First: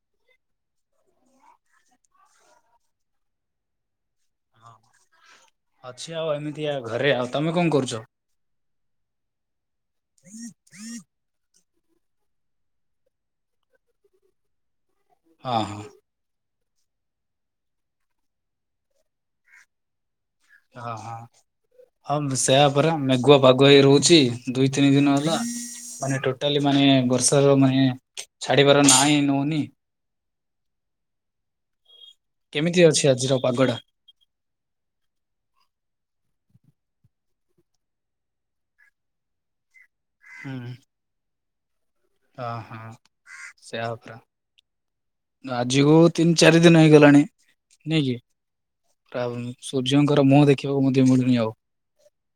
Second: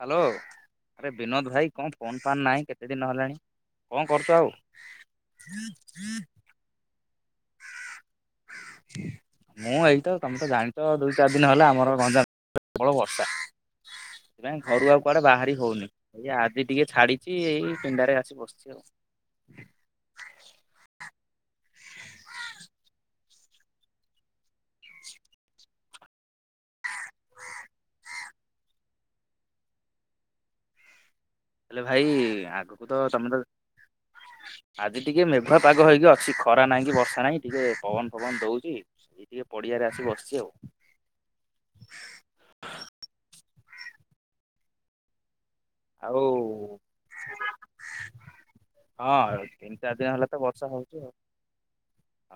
Hello ଆରେ ବିନୋଦ ଭାଇ କଣ ଫୋନ୍ ଫାନ୍ ନାହିଁ କେତେ ଦିନ ହେଲାଣି କଣ କରୁଛ ଆଉ। [inaudible] ଏୟା ଏମିତିଆ ଆଉ ଘରେ ଆଉ ତମେ କଣ କରୁଛ। ମୁଁ ଏଇତ ତମେ ତ ଜାଣିଛ ଆଉ ଦୁଇ। ଦି ଚାରି ଦିନ ହେଲା ଆମର ଗଞ୍ଜାମ ପ୍ରବଳ ବର୍ଷା ସେଥିପାଇଁ ଘରୁ ଆଉ କୁଆଡ଼େ ବାହାରି ହଁ ହଁ ହଉନି। ଏଇ ଆଜି ଟିକେ ଛାଡିଛି ଏଇ ପିଣ୍ଡାରେ ଆସି ବସିଛି ଆଉ। ହଁ ହଁ। ହଁ ସେୟାପରା ମେଘୁଆ ପାଗ ହେଇ ରହୁଛି ଦୁଇ ତିନି ଦିନ ହେଲା। ମାନେ ଟୋଟାଲି ମାନେ ବର୍ଷା ର ମାନେ ଛାଡିବାର ନା ହିଁ ନଉନି। ହେଲେ ଭାଇ କେମିତି ଆଗକୁ ତ ଅଛି ଆଜିର ସମସ୍ତେ। ପାଗଟା? ଆଜି ଟିକେ ମେଘୁଆ ପାଗ ହେଇକି ଅଛି ଖରା ନାହିଁ କି ବର୍ଷା ନାହିଁ ଟିକେ ପବନ ଫବନ ଦଉଛି। ଏଇ ଟିକେ ପଡିଆରେ ଆସି ବସିଛି ଆଉ। ହ ହଁ ସେଆପରା। ଆଜିକୁ ତିନି ଚାରି ଦିନ ହେଇଗଲାଣି ନାଇଁ କି। ଆଉ ହଁ ତିନି ଚାରି ଦିନ ହେଲା ସୂର୍ଯ୍ୟଙ୍କର ତ ମୁହଁ ବର୍ଷା ଦେଖିବାକୁ ହଉଛି ମଧ୍ୟ ମିଳୁନି ଆଉ।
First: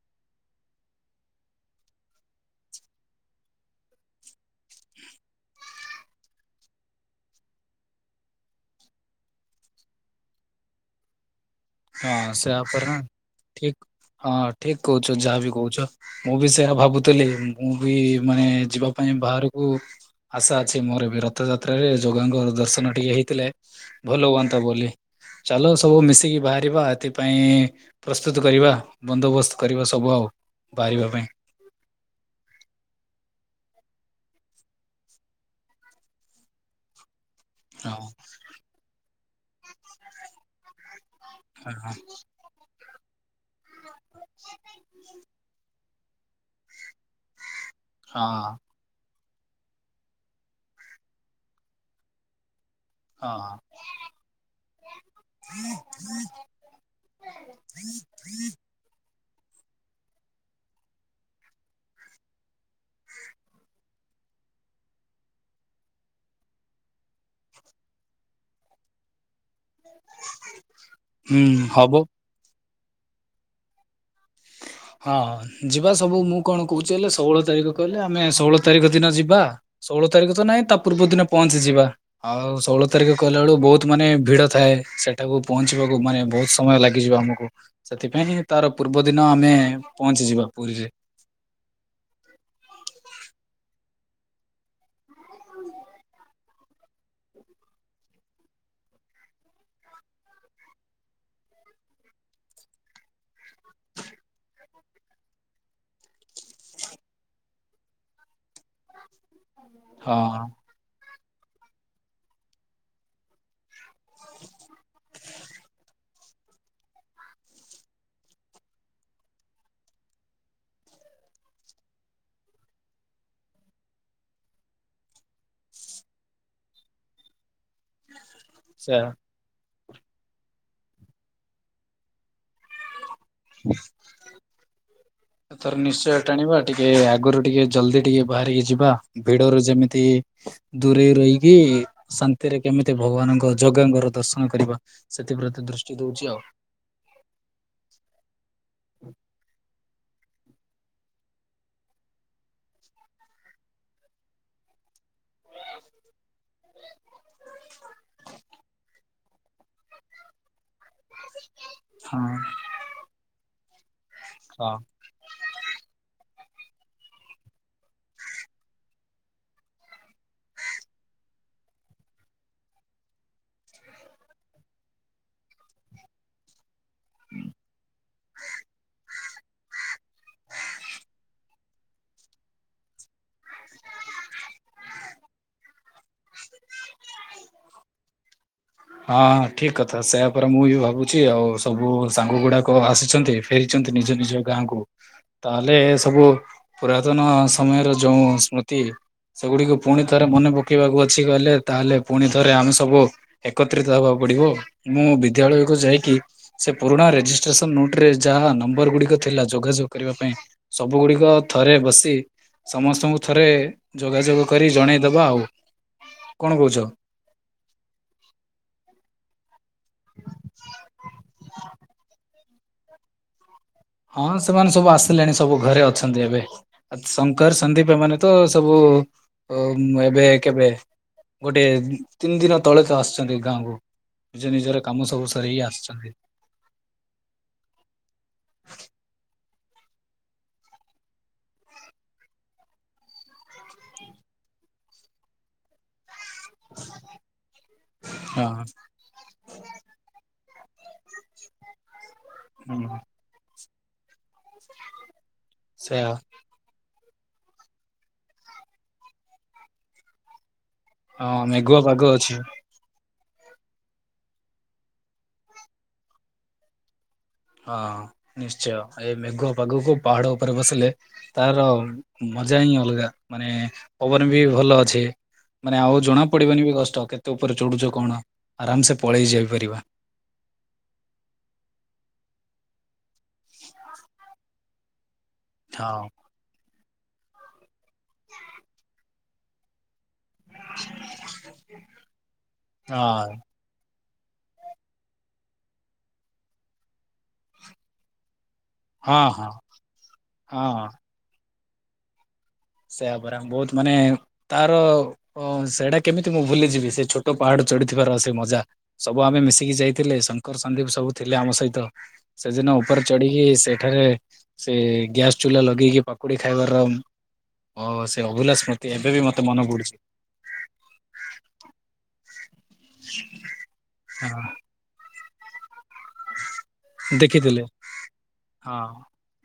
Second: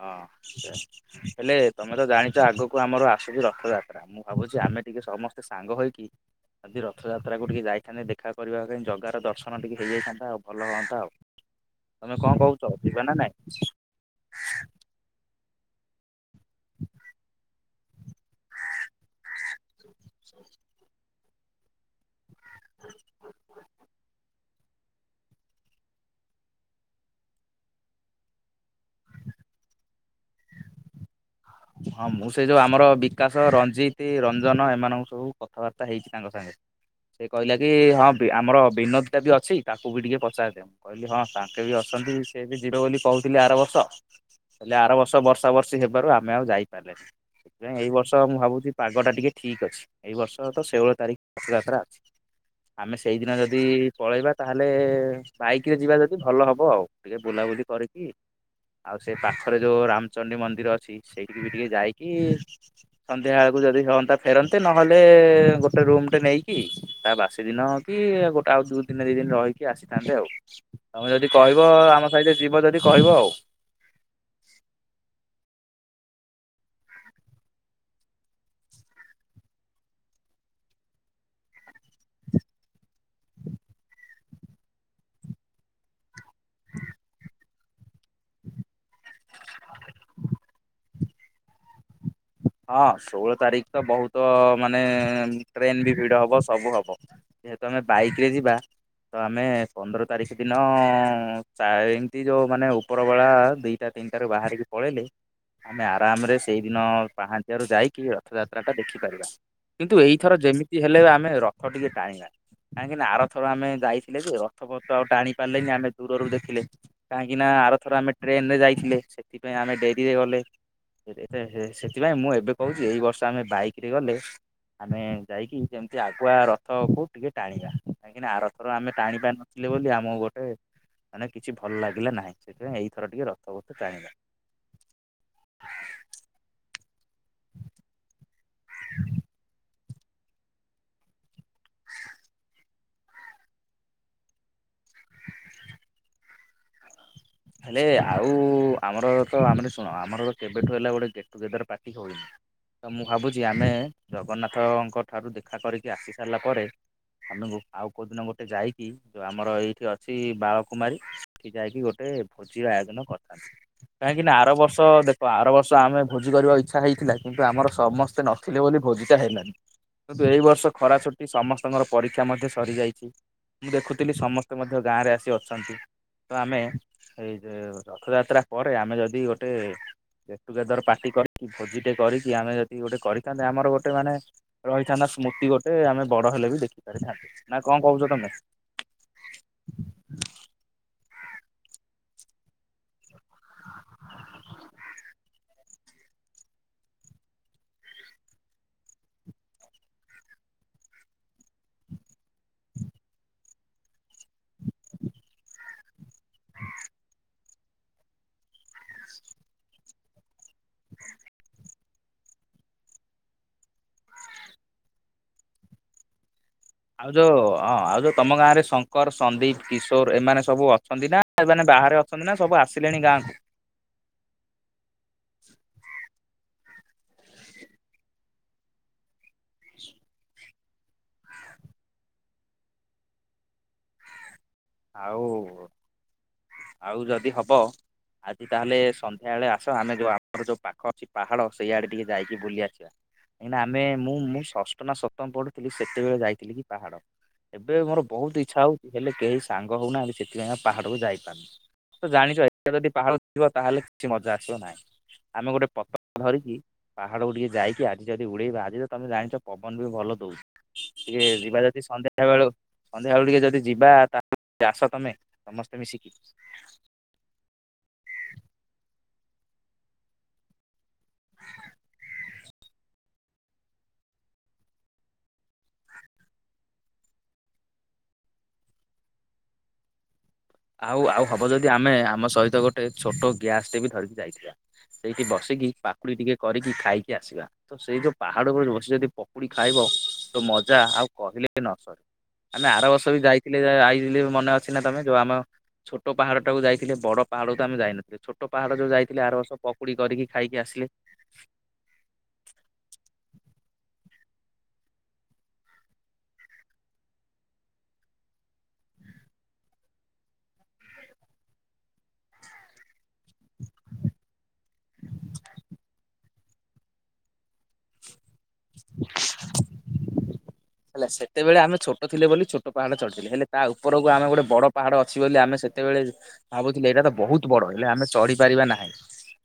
ହଁ ହେଲେ ତମେ ତ ଜାଣିଛ ଆଗକୁ ଆମର ଆସୁଛି ରଥଯାତ୍ରା। ମୁଁ ଭାବୁଛି ଆମେ ଟିକେ ସମସ୍ତେ ସାଙ୍ଗ ହେଇକି ଯଦି ରଥଯାତ୍ରାକୁ ଟିକେ ଯାଇଥାନ୍ତେ ଦେଖି। ଦେଖା କରିବା ପାଇଁ ଜଗାର ଦର୍ଶନ ଟିକେ ହେଇଯାଇଥାନ୍ତା ଆଉ ଭଲ ହନ୍ତା ଆଉ। ହଁ ତମେ କଣ ସେୟା କହୁଛ ପରା ଯିବା ନା ନାଇଁ ଠିକ୍ ହଁ ଠିକ୍। କହୁଛ ଯାହା ବି କହୁଛ ମୁଁ ବି ସେୟା ଭାବୁଥିଲି ମୁଁ ବି। ମାନେ ଯିବା ପାଇଁ ବାହାରକୁ ଆଶା ଅଛି ମୋର ବି ର ରଥଯାତ୍ରାରେ ଯୋଗାଙ୍କ ଦର୍ଶନ ଟିକେ ହେଇଥିଲେ। ଭଲ ହୁଅନ୍ତା ବୋଲି ଚାଲ ସବୁ ମିଶିକି ବାହା। ବା ଏଥିପାଇଁ ପ୍ରସ୍ତୁତ କରିବା ବନ୍ଦୋବସ୍ତ କରିବା ସବୁ ଆଉ ବାହାରିବା ପାଇଁ। ହଁ ମୁଁ ସେ ଯୋଉ ଆମର ବିକାଶ ରଞ୍ଜିତ ରଞ୍ଜନ ଏମାନଙ୍କୁ ସବୁ କଥାବାର୍ତ୍ତା ହେଇଛି ତାଙ୍କ ସାଙ୍ଗେ। ସେ କହିଲା କି ହଁ ଆମର ବିନୋଦ ଟା ବି ଅଛି ତାକୁ ବି ଟିକେ ପଚାରିଦଉ କହିଲି ହଁ। ତାଙ୍କେ ହଁ ବି ହଁ ଅଛନ୍ତି ସେ ବି ଯିବ ବୋଲି କହୁଥିଲେ ଆର ବର୍ଷ ହେଲେ ଆର ବର୍ଷ ବର୍ଷା ବର୍ଷୀ ହେବାରୁ ଆ ଆମେ ଆଉ ଯାଇପାରିଲେନି ସେଥିପାଇଁ ଏଇ ବର୍ଷ ମୁଁ ଭାବୁଛି ପାଗଟା ଟିକେ ଠିକ୍ ଅଛି ଏଇ ବର୍ଷ ତ ଷୋହଳ ତାରିଖ ରଥଯାତ୍ରା ଅଛି। ଆମେ ସେଇଦିନ ହଁ ଯଦି ପଳେଇବା ତାହେଲେ ବାଇକ ରେ ଯିବା ଯଦି ଭଲ ହବ ଆଉ। ଟିକେ ବୁଲାବୁଲି କରିକି ଆଉ ସେ ପାଖରେ ଯୋଉ ରାମଚଣ୍ଡୀ ମନ୍ଦିର ଅଛି ସେଇଠିକି ବି ଟିକେ ଯାଇକି ସନ୍ଧ୍ୟା ବେଳକୁ ଯଦି ହୁଅନ୍ତା ଫେରନ୍ତେ ନହେଲେ ଗୋଟେ ରୁମ ଟେ ନେଇକି ତା ବାସି ଦିନ ହଉ କି ଗୋଟେ ଆଉ ଦି ଦିନ ଦି ଦିନ ରହିକି ଆସିଥାନ୍ତେ ଆଉ। ତମେ ଯଦି ହୁଁ କହିବ ହବ ଆମ ସହିତ ଯିବ ଯଦି କହିବ ଆଉ। ହଁ ଯିବା ସବୁ ମୁଁ କଣ କହୁଛି ହେଲେ ଷୋହଳ ତାରିଖ କହିଲେ ଆମେ ଷୋହଳ ତାରିଖ ଦିନ ଯିବା। ଷୋହଳ ତାରିଖ ତ ନାଇଁ ତା ପୂର୍ବ ଦିନ ପହଞ୍ଚି ଯିବା ଆଉ ଷୋହଳ ତାର କଲା ବେଳ ବହୁତ ମାନେ ଭିଡ ଥାଏ ସେଠ ସେଠାକୁ ପହଞ୍ଚିବାକୁ ମାନେ ବହୁତ ସମୟ ଲାଗିଯିବ ଆମକୁ ସେଥିପାଇଁ ତାର ପୂର୍ବ ଦିନ ଆମେ- ପହଞ୍ଚିଯିବା ପୁରୀରେ। ହଁ ଷୋହଳ ତାରିଖ ତ ବହୁତ ମାନେ ଟ୍ରେନ ବି ଭିଡ ହବ ସବୁ ହବ। ଯେହେତୁ ଆମେ ବାଇକ ରେ ଯିବା। ତ ଆମେ ପନ୍ଦର ତାରିଖ ଦିନ ଏମିତି ଯୋଉ ମାନେ ଉପରବେଳା ଦ ଦିଟା ତିନିଟାରୁ ବାହାରିକି ପଳେଇଲେ ଆମେ ଆରାମରେ ସେଇଦିନ ପାହାଞ୍ଚଆରୁ ଯାଇକି ରଥଯାତ୍ରା ଟା ଦେଖିପାରିବା କିନ୍ତୁ ହଁ ଏଇଥର ଯେମିତି ହେଲେ ଆମେ ରଥ ଟିକେ ଟାଣିବା କାହିଁକିନା ଆରଥର ଆମେ ଯାଇଥା ଥେଲୁ ରଥପତ ଆଉ ଟାଣି ପାରିଲେନି ଆମେ ଦୂରରୁ ଦେଖିଲେ କାହିଁକି ନା ଆର ଥର ଆମେ ଟ୍ରେନ ରେ ଯାଇଥିଲେ ସେଥିପାଇଁ ଆମେ ଡେରିରେ ଗଲେ। [unintelligible] ସେଥିପାଇଁ ମୁଁ ଏବେ କହୁଛି ଏଇ ବର୍ଷ ଆମେ ବାଇକ ରେ ଗଲେ ଆମେ ଯାଇକି ଯେମତି ଆଗୁଆ ରଥକୁ ଟିକେ ଟାଣିବା କାହିଁକି ନା ଆର ଥର ସେ ଆମେ ଟାଣିି ପାରିନଥିଲେ ବୋଲି ଆମକୁ ଗୋଟେ ମାନେ କିଛି ଭଲ ଲାଗିଲା ନାହିଁ ସେଥିପାଇଁ ଏଇଥର ଟିକେ ରଖ। ସବୁ ତୁ ଟାଣିବା। ଥର ନିଶ୍ଚୟ ଟାଣିବା ଟିକେ ଆଗରୁ ଟିକେ ଜଲଦି ଟିକେ ବାହାରିକି ଯିବା ଭିଡରୁ ଯେମିତି ଦୂରେଇ ରହିକି ଶାନ୍ତିରେ କେମିତି ଭଗବାନଙ୍କ ଜଗାଙ୍ଗର ଦର୍ଶନ କରିବା। ସେଥିପ୍ରତି ଦୃଷ୍ଟି ଦଉଛି ଆଉ। ହେଲେ ଆଉ ଆମର ତ ଆମେ ଶୁଣ ଆମର କେବେଠୁ ହେଲା ଗୋଟେ ଗେଟ ଟୁଗେଦର ପାର୍ଟି [unintelligible] ତ ମୁଁ ଭାବୁଛି ଆମେ ଜଗନ୍ନାଥଙ୍କ ଠାରୁ ଦେଖା କରିକି ଆସି ସାରିଲା ପରେ ଆମେକୁ ଆଉ କୋଉ ଦିନ ଗୋଟେ ଯାଇକି ଯୋଉ ଆମର ଏଇଠି ଅଛି ବାଳକୁମାରୀ ଖି ଯାଇକି ଗୋଟେ ହଁ ଭୋଜି ଆୟୋଜନ କରିଥାନ୍ତି କାହିଁକି ନା ଆର ହଁ। ବର୍ଷ ଦେଖ ଆର ବର୍ଷ ଆମେ ଭୋଜି କରିବା ଇଚ୍ଛା ହେଇଥିଲା କିନ୍ତୁ ଆମର ସମସ୍ତେ ନଥିଲେ ବୋଲି ଭୋଜିଟା ହେଲାନି। କିନ୍ତୁ ଏଇ ବର୍ଷ ଖରା ଛୁଟି ସମସ୍ତଙ୍କର ପରୀକ୍ଷା ମଧ୍ୟ ସରିଯାଇଛି। ମୁଁ ଦେଖୁଥିଲି ସମସ୍ତେ ମଧ୍ୟ ଗାଁରେ ଆସି ଅଛନ୍ତି ତ ଆମେ ଏଇ ଯେ ରଥଯାତ୍ରା ପରେ ଆମେ ଯଦି ଗୋଟେ ଗେଟ ଟୁଗେଦର ପାର୍ଟି କରି ଭୋଜି ଟେ କରିକି ଆମେ ଯଦି ଗୋଟେ କରିଥାନ୍ତେ ଆମର ଗୋଟେ ମାନେ ରହିଥାନ୍ତା ସ୍ମୃତି ଗୋଟେ। ସେ ଆମେ ବଡ ହେଲେ ବି ଦେଖିପାରିଥାନ୍ତି ନା କଣ କହୁଛ ତମେ? ହଁ ଠିକ କଥା ସେୟପରେ ମୁଁ ବି ଭାବୁଛି ଆଉ ସବୁ ସାଙ୍ଗ ଗୁଡାକ ଆସିଛନ୍ତି। ଫେରିଛନ୍ତି ନିଜ ନିଜ ଗାଁକୁ। ତାହେଲେ ସବୁ ପୁରାତନ ସମୟର ଯୋଉ ସ୍ମୃତି ସେଗୁଡିକୁ ପୁଣି ଥରେ ମନେ ପକେଇବାକୁ ଅଛି। କିଠ କଲେ ତାହେଲେ ପୁଣି ଥରେ ଆମେ ସବୁ ଏକତ୍ରିତ ହେବାକୁ ପଡିବ। ମୁଁ ବିଦ୍ୟାଳୟକୁ ଯାଇକି ସେ ପୁରୁଣା ରେଜିଷ୍ଟ୍ରେସନ ନୋଟ ରେ ଯାହା ନମ୍ବର ଗୁଡିକ ଥିଲା ଯୋଗାଯ କରିବା ପାଇଁ ସବୁ ଗୁଡିକ ଥରେ ବସି ସମସ୍ତଙ୍କୁ ଥରେ ଯୋଗାଯୋଗ କରି ଜଣେଇଦବା ଆଉ କଣ କହୁଛ? ଆଉ ଯୋଉ ହଁ ଆଉ ଯୋଉ ତମ ଗାଁରେ ଶଙ୍କର ସନ୍ଦୀପ କିଶୋର ଏମାନେ ସବୁ ଅଛନ୍ତି ନା ଏମାନେ ବାହାରେ ଅଛନ୍ତି ନା ସବୁ ଆସିଲେଣି ଗାଁକୁ? ହଁ ସେମାନେ ସବୁ ଆସିଲେଣି ସବୁ ଘରେ ଅଛନ୍ତି ଏବେ। ଆ ଶଙ୍କର ସନ୍ଦୀପ ଏମାନେେ ତ ସବୁ ଏବେ କେବେ ଗୋଟେ ତିନି ଦିନ ତଳେ ତ ଆସିଛନ୍ତି ଗାଁକୁ ନିଜ ନିଜର କାମ ସବୁ ଆଉ ସରେଇ ଆସିଛନ୍ତି। ଆଉ ଯଦି ହବ ଆଜି ତାହେଲେ ସନ୍ଧ୍ୟା ବେଳେ ଆସ ଆମେ ଯୋଉ ଆମର ଯୋଉ ପାଖ ଅଛି ପାହାଡ ସେଇଆଡେ ଟିକେ ଯାଇକି ବୁଲି ଆସିବା। ନା ଆମେ ମୁଁ ମୁଁ ଷଷ୍ଠ ନା ସପ୍ତମ ପଢୁଥିଲି ସେତେବେଳେ ଯାଇଥିଲି। ଥିଲ ପାହାଡ ଏବେ ମୋର ବହୁତ ହଁ ଇଚ୍ଛା ହଉଛି ହେଲେ କେହି ସାଙ୍ଗ ହଉନାହାନ୍ତି ସେଥିପାଇଁ ଆ ପାହାଡକୁ ଯାଇପାରୁନି ତ ଜାଣିଛ ଯଦି ହୁଁ ପାହାଡ଼ ବ ତାହେଲେ କିଛି ମଜା ଆସିବ ନାହିଁ ଆମେ ଗୋଟେ ସେୟା ପତ୍ର ଧରିକି ପାହାଡକୁୁ ଟିକେ ଯାଇକି ଆଜି ଯଦି ଉଡ଼େଇବାଜଜି ତମେ ଜାଣିଛ ପବନ ବି ଭଲ ଦୋଉଚି। ଟିକେ ହଁ ଯିବା ମେଘୁଆ ଯଦି ପାଗ ସନ୍ଧ୍ୟା ଅଛି। ବେଳୁ ସନ୍ଧ୍ୟା ବେଳୁ ଟିକେ ଯଦି ଯିବା ତା ଆସ ତମେ ସମସ୍ତେ ମିଶିକି ହଁ ନିଶ୍ଚୟ ଏ ମେଘ ପାଗକୁ ପାହାଡ ଉପରେ ବସିଲେ ତାର ମଜା ହିଁ ଅଲଗା ମାନେ ପବନ ବି ଭଲ ଅଛି। ମାନେ ଆଉ ଜଣା ପଡିବନି ବି କଷ୍ଟ କେତେ ଉପରେ ଚଢୁଛ କଣ ଆରାମ ସେ ପଳେଇ ଯାଇ ପାରିବ। ଆଉ ଆଉ ହବ ଯଦି ଆମେ ଆମ ସହିତ ଗୋଟେ ଛୋଟ ଗ୍ୟାସ୍ ଟେ ବି ଧରିକି ଯାଇଥିବା। ସେଇଠି ବସିକି ହଁ ପାକୁଡି ଟିକେ କରିକି ଖାଇକି ଆସିବା ତ ସେଇ ଯୋଉ ପାହାଡ ଉପରେ ବସି ଯଦି ପକୁଡି ଖାଇବ ତ ମଜା ଆଉ କହିଲେ ନ ସରେ ଆମେ ଆର ହଁ ବର୍ଷ ବି ଯାଇ ଆଇ [inaudible] ମନେ ଅଛି ନା ତମେ ଯୋଉ ଆମ ଛୋଟ ପାହାଡ ଟାକୁ ଯାଇଥିଲେ ବଡ ପାହାଡ ତୁ ଆମେ ଯାଇନଥିଲେ ଛୋଟ ଛୋଟ ପାହାଡ଼ ଯୋଉ ଯାଇଥିଲେ ହଁ ଆର ହଁ ସବ ପକୁଡି କରିକି ଖାଇକି ହଁ। ଆସିଲେ। ସେୟା ମାନେ ବୋହୁତ ମାନେ ତାର ହଁ ସେଇଟା କେମିତି ମୁଁ ଭୁଲିଯିବି ସେ ଛୋଟ ପାହାଡ ଚଢିଥିବାର ସେ ମଜା। ସବୁ ଆମେ ମିଶିକି ଯାଇଥିଲେ ଶଙ୍କର ସନ୍ଦୀପ ସବୁ ଥିଲେ ଆମ ସହିତ। ସେଦିନ ଉପରେ ଚଢିକି ସେଠାରେ ସେ ଗ୍ୟାସ ଚୁଲା ଲଗେଇକି ପାକୁଡି ଖାଇବାର। ଓ ସେ ଅଭିଲସ ସ୍ମୃତି ଏବେ ବି ମତେ ମନ ପୁଡୁଚି। ହେଲେ ସେତେବେଳେ ଆମେ ଛୋଟ ଥିଲେ ବୋଲି ଛୋଟ ପାହାଡେ ଚଢିଥିଲେ, ହେଲେ ତା ଉପରକୁ ଆମେ ହଁ ଗୋଟେ ବଡ ପାହାଡ ଅଛି ବୋଲି ଆମେ ସେତେବେଳେ ଭାବୁଥିଲେ ଏଇଟା ତ ବୋହୁତ ବଡ ଦେଖିଥିଲେ ହେଲେ ଆମେ ଚଢି ପାରିବା ହଁ ନାହିଁ।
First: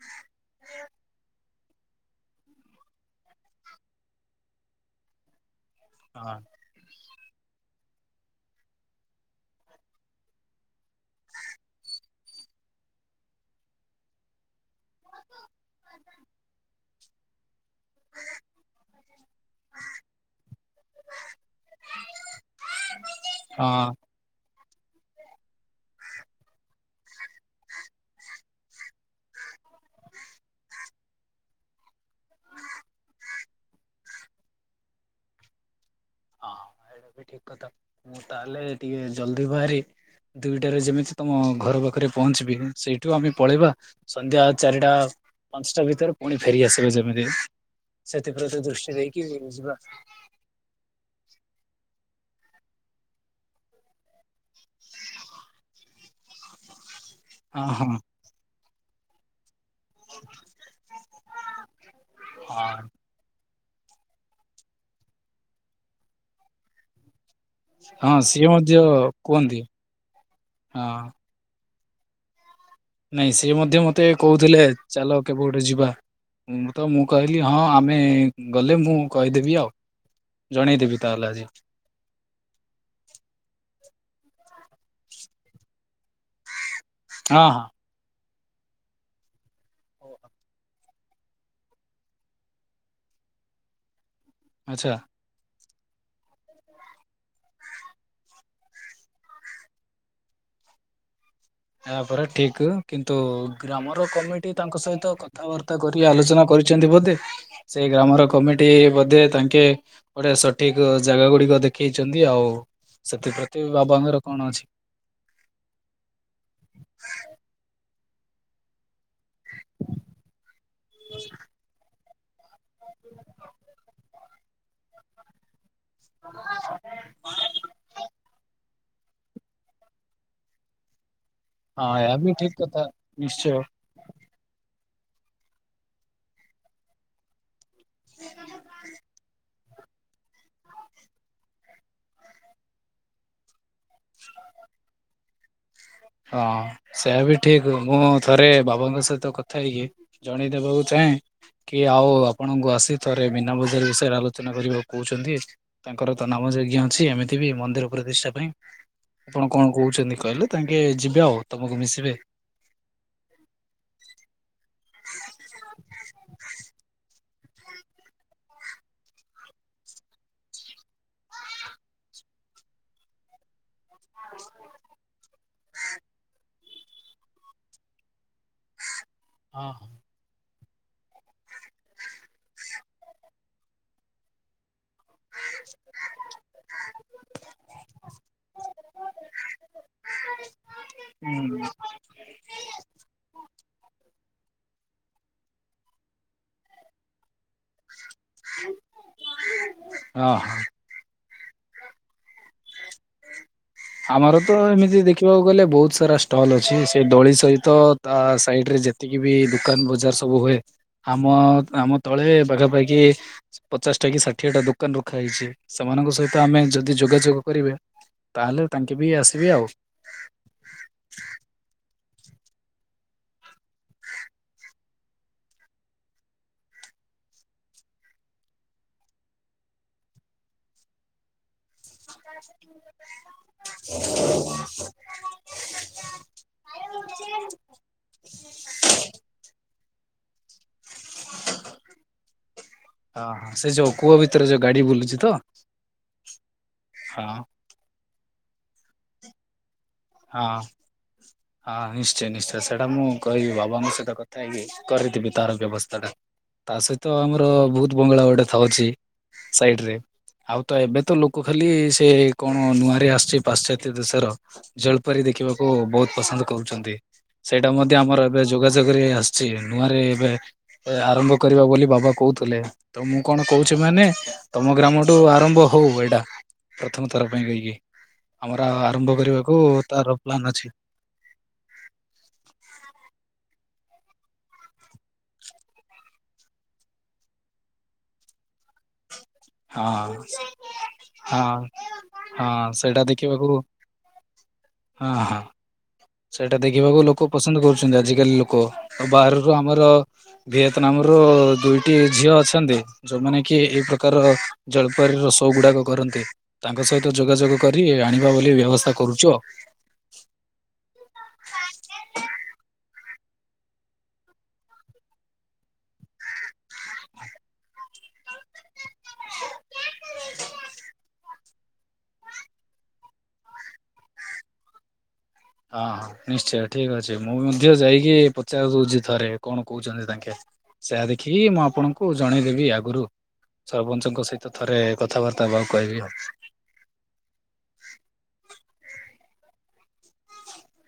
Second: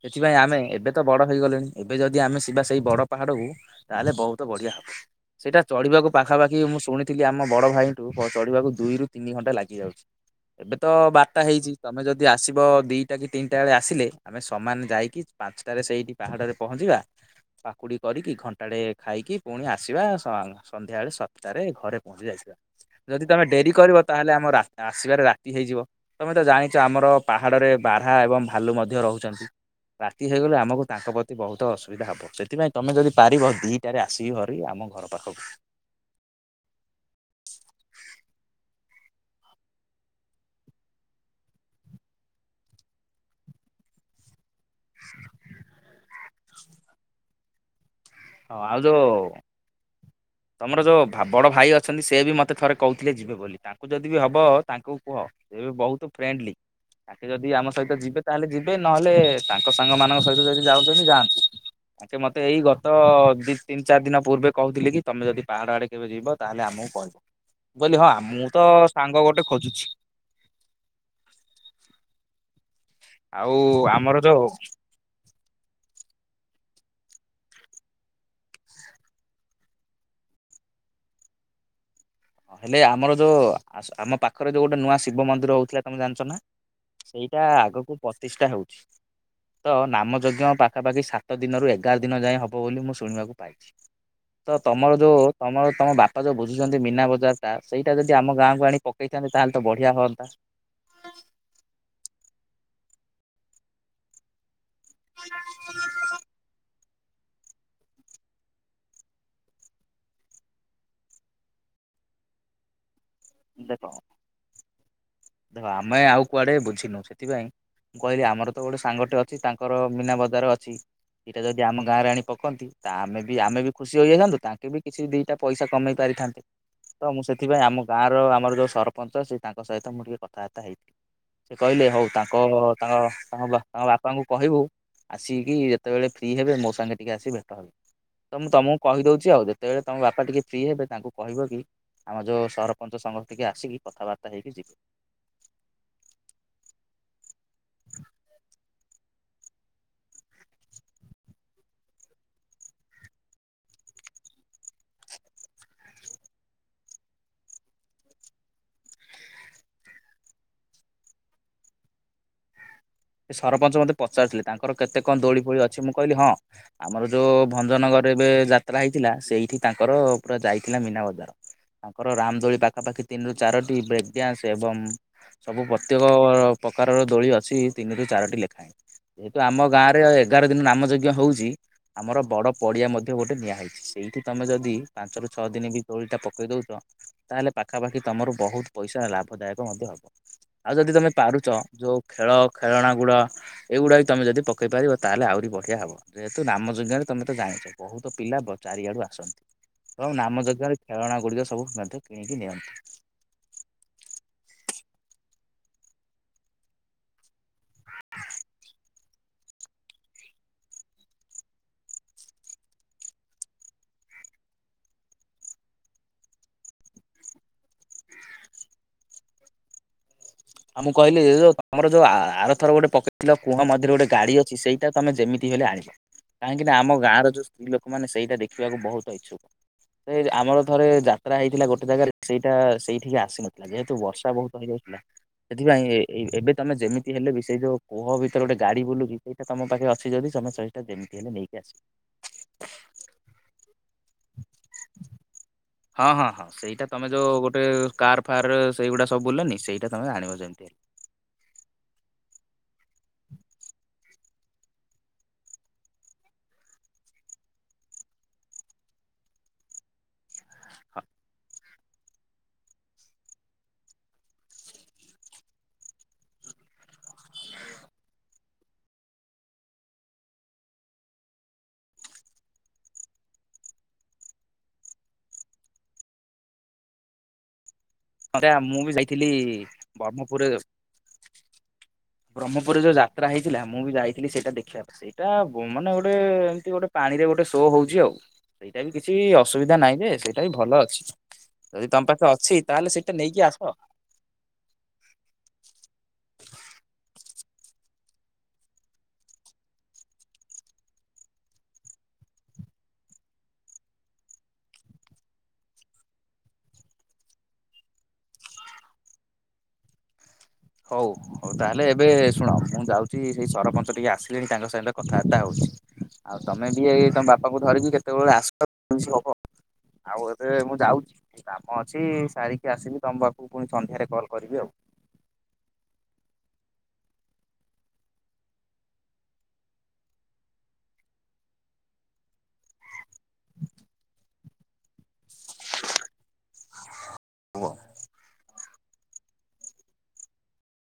ସେଥିପାଇଁ ଆମେ ଏବେ ତ ବଡ ହେଇଗଲେଣି ଏବେ ଯଦି ଆମେ ଯିବା ସେଇ ବଡ ପାହାଡକୁ ତାହେଲେ ବହୁତ ବଢିଆ ହବ ସେଇଟା ଚଢିବାକୁ ହଁ। ପାଖାପାଖି ମୁଁ ଶୁଣିି ଥିଲି ଆମ ବଡ଼ ଭାଇଠୁ ଚଢିବାକୁ ଦୁଇରୁ ତିନି ଘଣ୍ଟା ଲାଗିଯାଉଚି। ଏବେ ତ ବାରଟା ହେଇଛି ତମେ ଯଦି ଆସିବ ଦିଟା କି ତିନିଟା ବେଳେ ଆସିଲେ। ଆମେ ସମାନ ଯାଇକି ପାଞ୍ଚଟାରେ ସେଇଠି ପାହାଡରେ ପହଞ୍ଚିବା ପାକୁଡି କରିକି ଘଣ୍ଟାଡେ ଖାଇକି ପୁଣି ଆସିବା ସାଙ୍ଗ ସନ୍ଧ୍ୟା ବେଳେ ସାତଟାରେ ଘରେ ପହଞ୍ଚି ଯାଇଯିବା ଯଦି ତମେ ଡେରି ହଁ କରିବ ତାହେଲେ ଆମ ଆସିବାରେ ରାତି ହେଇଯିବ ତମେ ତ ଜାଣିଛ ଆମର ପାହାଡ଼ରେ ବାରା ଏବଂ ଭାଲୁ ମଧ୍ୟ ରହୁଛନ୍ତି। ରାତି ହେଇଗଲେ ଆମକୁ ତାଙ୍କ ପ୍ରତି ବହୁତ ଅସୁବିଧା ହବ। ସେଥିପାଇଁ ତମେ ଯଦି ପାରିବ ଦିଟାରେ ଆସିକି ହରିିକ ଆମ ଘର ପାଖକୁ ହଁ ଏଇଟା ବି ଠିକ କଥା ମୁଁ ତାହେଲେ ଟିକେ ଜଲ୍ଦି ବାହାରି ଦିଇଟାରେ ଯେମିତି ତମ ଘର ପାଖରେ ପହଞ୍ଚିବି ସେଇଠୁ ଆମେ ପଳେଇବୁ ସନ୍ଧ୍ୟା ଚାରିଟା ପାଞ୍ଚଟା ଭିତରେ ପୁଣି ଫେରିଆସିବେ ଯେମିତି। ହଁ ସେଥିପ୍ରତି ଆଉ ଦୃଷ୍ଟି ଯୋଉ ଦେଇକିି ଯିବା। ତମର ଯୋଉ ଭା ବଡ଼ ଭାଇ ଅଛନ୍ତି ସେ ବି ମତେ ମତେ ଥରେ କହୁଥିଲେ ଯିବେ ବୋଲି ତାଙ୍କୁ ଯଦି ବି ହବ ତାଙ୍କୁ କୁହ ସେ ବହୁତ ଫ୍ରେଣ୍ଡଲି। ତାଙ୍କେ ଯଦି ହଁ ଆମ ହଁ ସହିତ ଯିବେ ତାହେଲେ ଯିବେ ନହେଲେ। ତାଙ୍କ ସାଙ୍ଗ ମାନଙ୍କ ସହିତ ଯଦି ଯାଉଛନ୍ତି ଯାଆନ୍ତୁ ତାଙ୍କେ ମତେ ଏଇ। ହଁ ତ ଦି ତିନି ଚାରି ଦିନ ପୂର୍ବେ କହୁଥିଲି କି ତମେ ଯଦି ପାହାଡ ଆଡେ କେବେ ଯିବ ତାହେଲେ ଆମକୁ କହିବ। କହିଲି ହଁ ସିଏ ମୁଁ ତ ମଧ୍ୟ ସାଙ୍ଗ ଗୋଟେ କୁହନ୍ତି ଖୋଜୁଛି। ହଁ। ନାଇଁ ସେଏ ଆଉ ମଧ୍ୟ ମତେ ଆମର ଯୋଉ କହୁଥିଲେ ଚାଲ କେବେ ଗୋଟେ ଯିବା। ମୁଁ ତ ମୁଁ କହିଲି ହଁ ଆମେ ଗଲେ ମୁଁ କହିଦେବି ଆଉ। ଜଣେଇଦେବି ତାହେଲେ ଆଜି। ହେଲେ ଆମର ଯୋଉ ଆମ ପାଖରେ ଯୋଉ ଗୋଟେ ନୂଆ ଶିବ ମନ୍ଦିର ହଉଥିଲା ତମେ ଜାଣିଛ ନା। ହଁ ସେଇଟା ହଁ ଆଗକୁ ପ୍ରତିଷ୍ଠା ହଉଛି। ତ ନାମଯଜ୍ଞ ପାଖାପାଖି ସାତ ଦିନରୁ ଏଗାର ଦିନ ଯାଏଁ ହବ ବୋଲି ମୁଁ ଶୁଣିବାକୁ ପାଇ ତ ଆଚ୍ଛା ତମର ଯୋଉ ତମର ତମ ବାପା ଯୋଉ ବୁଝୁଛନ୍ତି ମୀନା ବ ସେଇଟା ଯଦି ଆମ ଗାଁକୁ ଆଣି ପକେଇଥାନ୍ତ ତାହେଲେ ତ ବଢିଆ ହଅନ୍ତା। ଏହାପରା ଠିକ କିନ୍ତୁ ଗ୍ରାମର କମ ଟି ତାଙ୍କ ସହିତ କଥାବାର୍ତ୍ତା କରି ଆଲୋଚନା କରିଛନ୍ତି ବୋଧେ ସେ ଗ୍ରାମର କମିଟି ବୋଧେ ତାଙ୍କେ। ଗୋଟେ ସଠିକ ଜାଗା ଗୁଡିକ ଦେଖେଇଛନ୍ତି ଆଉ ସେଥିପ୍ରତି ଦେଖ ବାବାଙ୍କର କଣ ଅଛି। ଦେଖ ଆମେ ଆଉ କୁଆଡେ ବୁଝିନୁ ସେଥିପାଇଁ ମୁଁ କହିଲି ଆମର ତ ଗୋଟେ ସାଙ୍ଗଟେ ଅଛି। ଅ ତାଙ୍କର ମୀନା ବଜାର ଅଛି ସେଇଟା ଯଦି ଆମ ଗାଁରେ ଆଣି। ପକାନ୍ତି ତା ଆମେ ବି ଆମେ ବି ଖୁସି ହୋଇଆସନ୍ତୁ ତାଙ୍କେ ବି କିଛି ଦୁଇଟା ପଇସା କମେଇ ପାରିଥାନ୍ତେ ତ ମୁଁ ସେଥିପାଇଁ ଆମ ଗାଁ ର ଆମର ଯୋଉ ସରପଞ୍ଚ ସେ ତାଙ୍କ ସହିତ ମୁଁ ଟିକେ କଥାବାର୍ତ୍ତା ହେଇଥିଲି ସେ କହିଲେ ହଁ ହଉ ଏହା ବି ତାଙ୍କ ଠିକ କଥା ତାଙ୍କ ତାଙ୍କ ନିଶ୍ଚୟ ବାପା। ବାପାଙ୍କୁ କହିବୁ ଆସିକି ଯେତେବେଳେ ଫ୍ରି ହେବେ ମୋ ସାଙ୍ଗେ ଟିକେ ଆସି ଭେଟ ହେବେ। ତ ମୁଁ ତମକୁ କହିଦଉଛି ଆଉ। ଯେତେବେଳେ ତମ ବାପା ଟିକେ ଫ୍ରି ହେବେ ତାଙ୍କୁ କହିବ କି ଆମ ଯେଉଁ ସରପଞ୍ଚ ସଂଘ ଟିକେ ଆସିକି କଥାବାର୍ତ୍ତା ହେଇକି ଯିବେ। ହଁ ସେୟା ବି ଠିକ ମୁଁ ଥରେ ବାବାଙ୍କ ସହିତ କଥା ହେଇକି ୲ ଜଣେଇଦବାକୁ ଚାହେଁ। କିଏ ଆଉ ଆପଣଙ୍କୁ ଆସି ଥରେ ମୀନା ବଜାର ବିଷୟରେ ଆଲୋଚନା କରିବାକୁ କହୁଛନ୍ତି। ତାଙ୍କର ତ ନାମ ଯଜ୍ଞ ଅଛି ଏମିତି ବି ମନ୍ଦିର ପ୍ରତିଷ୍ଠା ପାଇଁ ଆପଣ କଣ କହୁଛନ୍ତି କହିଲେ ତାଙ୍କ ଯିବେ ଆଉ ତମକୁ ମିଶିବେ। ସେ ସରପଞ୍ଚ ମୋତେ ପଚାରୁଥିଲେ ତାଙ୍କର କେତେ କଣ ଦୋଳି ଫୋଳି ଅଛି ମୁଁ କହିଲି ହଁ ଆମର ଯୋଉ ଭଞ୍ଜନଗରରେ ଏବେ ଯାତ୍ରା ହେଇଥିଲା ସେଇଠି ତାଙ୍କର ପୁରା ଯାଇଥିଲା ମୀନା ବଜାର। ତାଙ୍କର ରାମଦୋଳି ପାଖାପାଖି ତିନିରୁ ଚାରୋଟି ବ୍ରେ ଗ୍ୟାସ ଏବଂ ସବୁ ପ୍ରତ୍ୟେକ ପ୍ରକାରର ଦୋଳି ଅଛି ତିନିରୁ ଚାରୋଟି ଲେଖାଏଁ। ଯେହେତୁ ହଁ ଆମ ଗାଁ ହଁ। ରେ। ଏଗାର ଦିନ ନାମଯଜ୍ଞ ହେଉଛି ଆମର ବଡ଼ ପଡ଼ିଆ ମଧ୍ୟ ଗୋଟେ ନିଆ ହେଇଛି ସେଇଠି ତମେ ଯଦି ପାଞ୍ଚ ରୁ ଛଅ ଦିନ ବି ଦୋଳି ଟା ପକେଇ ଦଉଛ। ତାହେଲେ ପାଖାପାଖି ତମର ବହୁତ ପଇସା ଲାଭଦାୟକ ମଧ୍ୟ ହବ। ଆଉ ଯଦି ତମେ ପାରୁଛ ହୁଁ। ଯୋଉ ଖେଳ ଖେଳଣା ଗୁଡା ଏଗୁଡାକ ତମେ ଯଦି ପକେଇ ପାରିବ ତାହେଲେ ଆହୁରି ବଢିଆ ହବ ଯେହେତୁ ନାମଯଜ୍ଞ ରେ ତମେ ତ ଜାଣିଛ। ବହୁତ ପିଲା ଚାରିଆଡୁ ଆସନ୍ତି ତ ହଁ ନାମ ହଁ ଯଜ୍ଞରେ ଖେଳଣା ଗୁଡ଼ିକ ସବୁ ମଧ୍ୟ କିଣିକି ନିଅନ୍ତି। ଆମର ତ ଏମିତି ଦେଖିବାକୁ ଗଲେ ବହୁତ ସାରା ଷ୍ଟଲ ଅଛି ସେ ଦୋଳି ସହିତ ତା ସାଇଡ ରେ ଯେତିକି ବି ଦୁକାନ ବଜାର ସବୁ ହୁଏ। ଆମ ଗ୍ରାମ ତଳେ ପାଖାପାଖି ପଚାଶଟା କି ଷାଠିଏ ଟା ଦୋକାନ ରଖା ହେଇଛି ସେମାନଙ୍କ ସହିତ ଆମେ ଯଦି ଯୋଗାଯୋଗ କରିବେ ତାହେଲେ ତାଙ୍କେ ବି ଆସିବେ ଆଉ। ଆଉ ମୁଁ କହିଲି ଇ ଇ ଯଉ ତମର ଯୋଉ ଆରଥର ଗୋଟେ ପକେଇଥିଲ କୂହ ମଧ୍ୟରେ ଗୋଟେ ଗାଡ଼ି ଅଛି ସେଇ ସେଇଟା ତମେ ଯେମିତି ହେଲେ ଆଣିବ। କାହିଁକି ନା ଆମ ଗାଁର ଯଉ ସ୍ତ୍ରୀ ଲୋକମାନେ ସେଇଟା ଦେଖିବାକୁ ବହୁତ ଇଚ୍ଛୁକ। ଏ ଆମର ଥରେ ଯାତ୍ରା ହେଇଥିଲା ଗୋଟେ ଜାଗାରେ ସେଇଟା ସେଇଠିକି ଆସିନଥିଲା। ଯେହେତୁ ବର୍ଷା ବହୁତ ହେଇଯାଇଥିଲା। ସେଥିପାଇଁ ଏ ଏବେ ତମେ ଯେମିତି ହେଲେ ବି ସେଇ ଯୋଉ କୋହ ଭିତରେ ଗୋଟେ ଗାଡ଼ି ବୁଲୁଚି ସେଇଟା ତମ ପାଖରେ ଅଛି ଯଦି ତମେ ସହି ଯେମିତି ହେଲେ ନେଇକି ଆସିବ। ହଁ ହଁ ସେ ଯୋଉ କୂଅ ଭିତରେ ଯୋଉ ଗାଡ଼ି ବୁଲୁଚି ତ। ହଁ ହଁ ହଁ ସେଇଟା ତମେ ହଁ ଯୋଉ ଗୋଟେ କାର ଫାର ସେଇଗୁଡା ସବୁ ବୁଲେନି ସେଇଟା ତମେ ଆଣିବ ହଁ ଯେମିତି ହେଲେ। ହଁ ନିଶ୍ଚୟ ନିଶ୍ଚୟ ସେଇଟା ମୁଁ କହିବି ବାବାଙ୍କ ସହିତ କଥା ହେଇକି କରେଇ ଦେବି ତାର ବ୍ୟବସ୍ଥା ଟା। ତା ସହିତ ଆମର ବହୁତ ବଙ୍ଗଳା ଗୋଟେ ଥାଉଚି। ସାଇଟ ରେ। ଆଉ ତ ଏବେ ତ ଲୋକ ଖାଲି ସେ କଣ ନୂଆରେ ଆସିଚି ପାଶ୍ଚାତ୍ୟ ଦେଶର ଜଳପରି ଦେଖିବାକୁ ବହୁତ ପସନ୍ଦ କରୁଚନ୍ତି। ସେଇଟା ମଧ୍ୟ ଆମର ଏବେ ଯୋଗାଯୋଗରେ ଆସିଚି ନୂଆରେ ଏବେ ଆରମ୍ଭ କରିବା ବୋଲି ବାବା କହୁଥିଲେ। ତ ମୁଁ କଣ କହୁଚି ମାନେ ତମ ଗ୍ରାମଠୁ ଆରମ୍ଭ ହଉ ଏଇଟା ପ୍ରଥମ ଥର ପାଇଁ କହିକି। ଆରେ ଆମର ମୁଁ ବି ଆରମ୍ଭ ଯାଇଥିଲି କରିବାକୁ ତାର ବ୍ରହ୍ମପୁରରେ ପ୍ଲାନ ଅଛି। ବ୍ରହ୍ମପୁରରେ ଯୋଉ ଯାତ୍ରା ହେଇଥିଲା ମୁଁ ବି ଯାଇଥିଲି ସେଇଟା ଦେଖିବାପାଇଁ। ସେଇଟା ମ ମାନେ ଗୋଟେ ଏମିତି ଗୋଟେ ପାଣି ରେ ଗୋଟେ ଶୋ ହଉଚି ଆଉ। ସେଇଟା ବି କିଛି ଅସୁବିଧା ନାହିଁ ଯେ ହଁ। ସେଇଟା ବି ଭଲ ଅଛି। ହଁ ଯଦି ତମ ପାଖରେ ହଁ ଅଛି ତାହେଲେ ସେଇଟା ନେଇକି ଦେଖିବାକୁ ଆସ। ହଁ ହଁ। ସେଇଟା ଦେଖିବାକୁ ଲୋକେ ପସନ୍ଦ କରୁଚନ୍ତି ଆଜିକାଲି ଲୋକ ଆଉ ବାହାରରୁ ଆମର ଭିଏତନାମରୁ ଦୁଇଟି ଝିଅ ଅଛନ୍ତି। ଯୋଉମାନେ କି ଏଇ ପ୍ରକାରର ଜଲପରୀର ସୋ ଗୁଡାକ କରନ୍ତି। ତାଙ୍କ ସହିତ ଯୋଗାଯୋଗ କରି ଆଣିବା ବୋଲି ବ୍ୟବସ୍ଥା କରୁଚୁ ଆଉ। ହଉ ହଉ ତାହେଲେ ଏବେ ଶୁଣ ମୁଁ ଯାଉ ଚି ସେଇ ସରପଞ୍ଚ ଟିକେ ଆସିଲେଣି ତାଙ୍କ ସହିତ କଥାବାର୍ତ୍ତା ହଉଚି। ଆଉ ତମେ ବି ଏଇ ତମ ବାପାଙ୍କୁ ଧରିକି କେତେବେଳେ ଆସ [unintelligible] ହବ। ଆଉ ଏବେ ମୁଁ ଯାଉଚି ଟିକେ କାମ ଅଛି ସାରିକି ଆସିବି ତମ ପାଖକୁ ପୁଣି ସନ୍ଧ୍ୟାରେ କଲ୍ କରିବି ଆଉ। ହଁ ହ ନିଶ୍ଚୟ ଠିକ ଅଛି ମୁଁ ମଧ୍ୟ ଯାଇକି ପଚାର ଦଉଚି ଥରେ କଣ କହୁଚନ୍ତି ଦେଖେ। ସେୟା ଦେଖିକି ମୁଁ ଆପଣଙ୍କୁ ଜଣେଇଦେବି ଆଗରୁ। ସରପଞ୍ଚଙ୍କ ସହିତ ଥରେ କଥାବାର୍ତ୍ତା ହେବାକୁ କହିବି। କୁହ।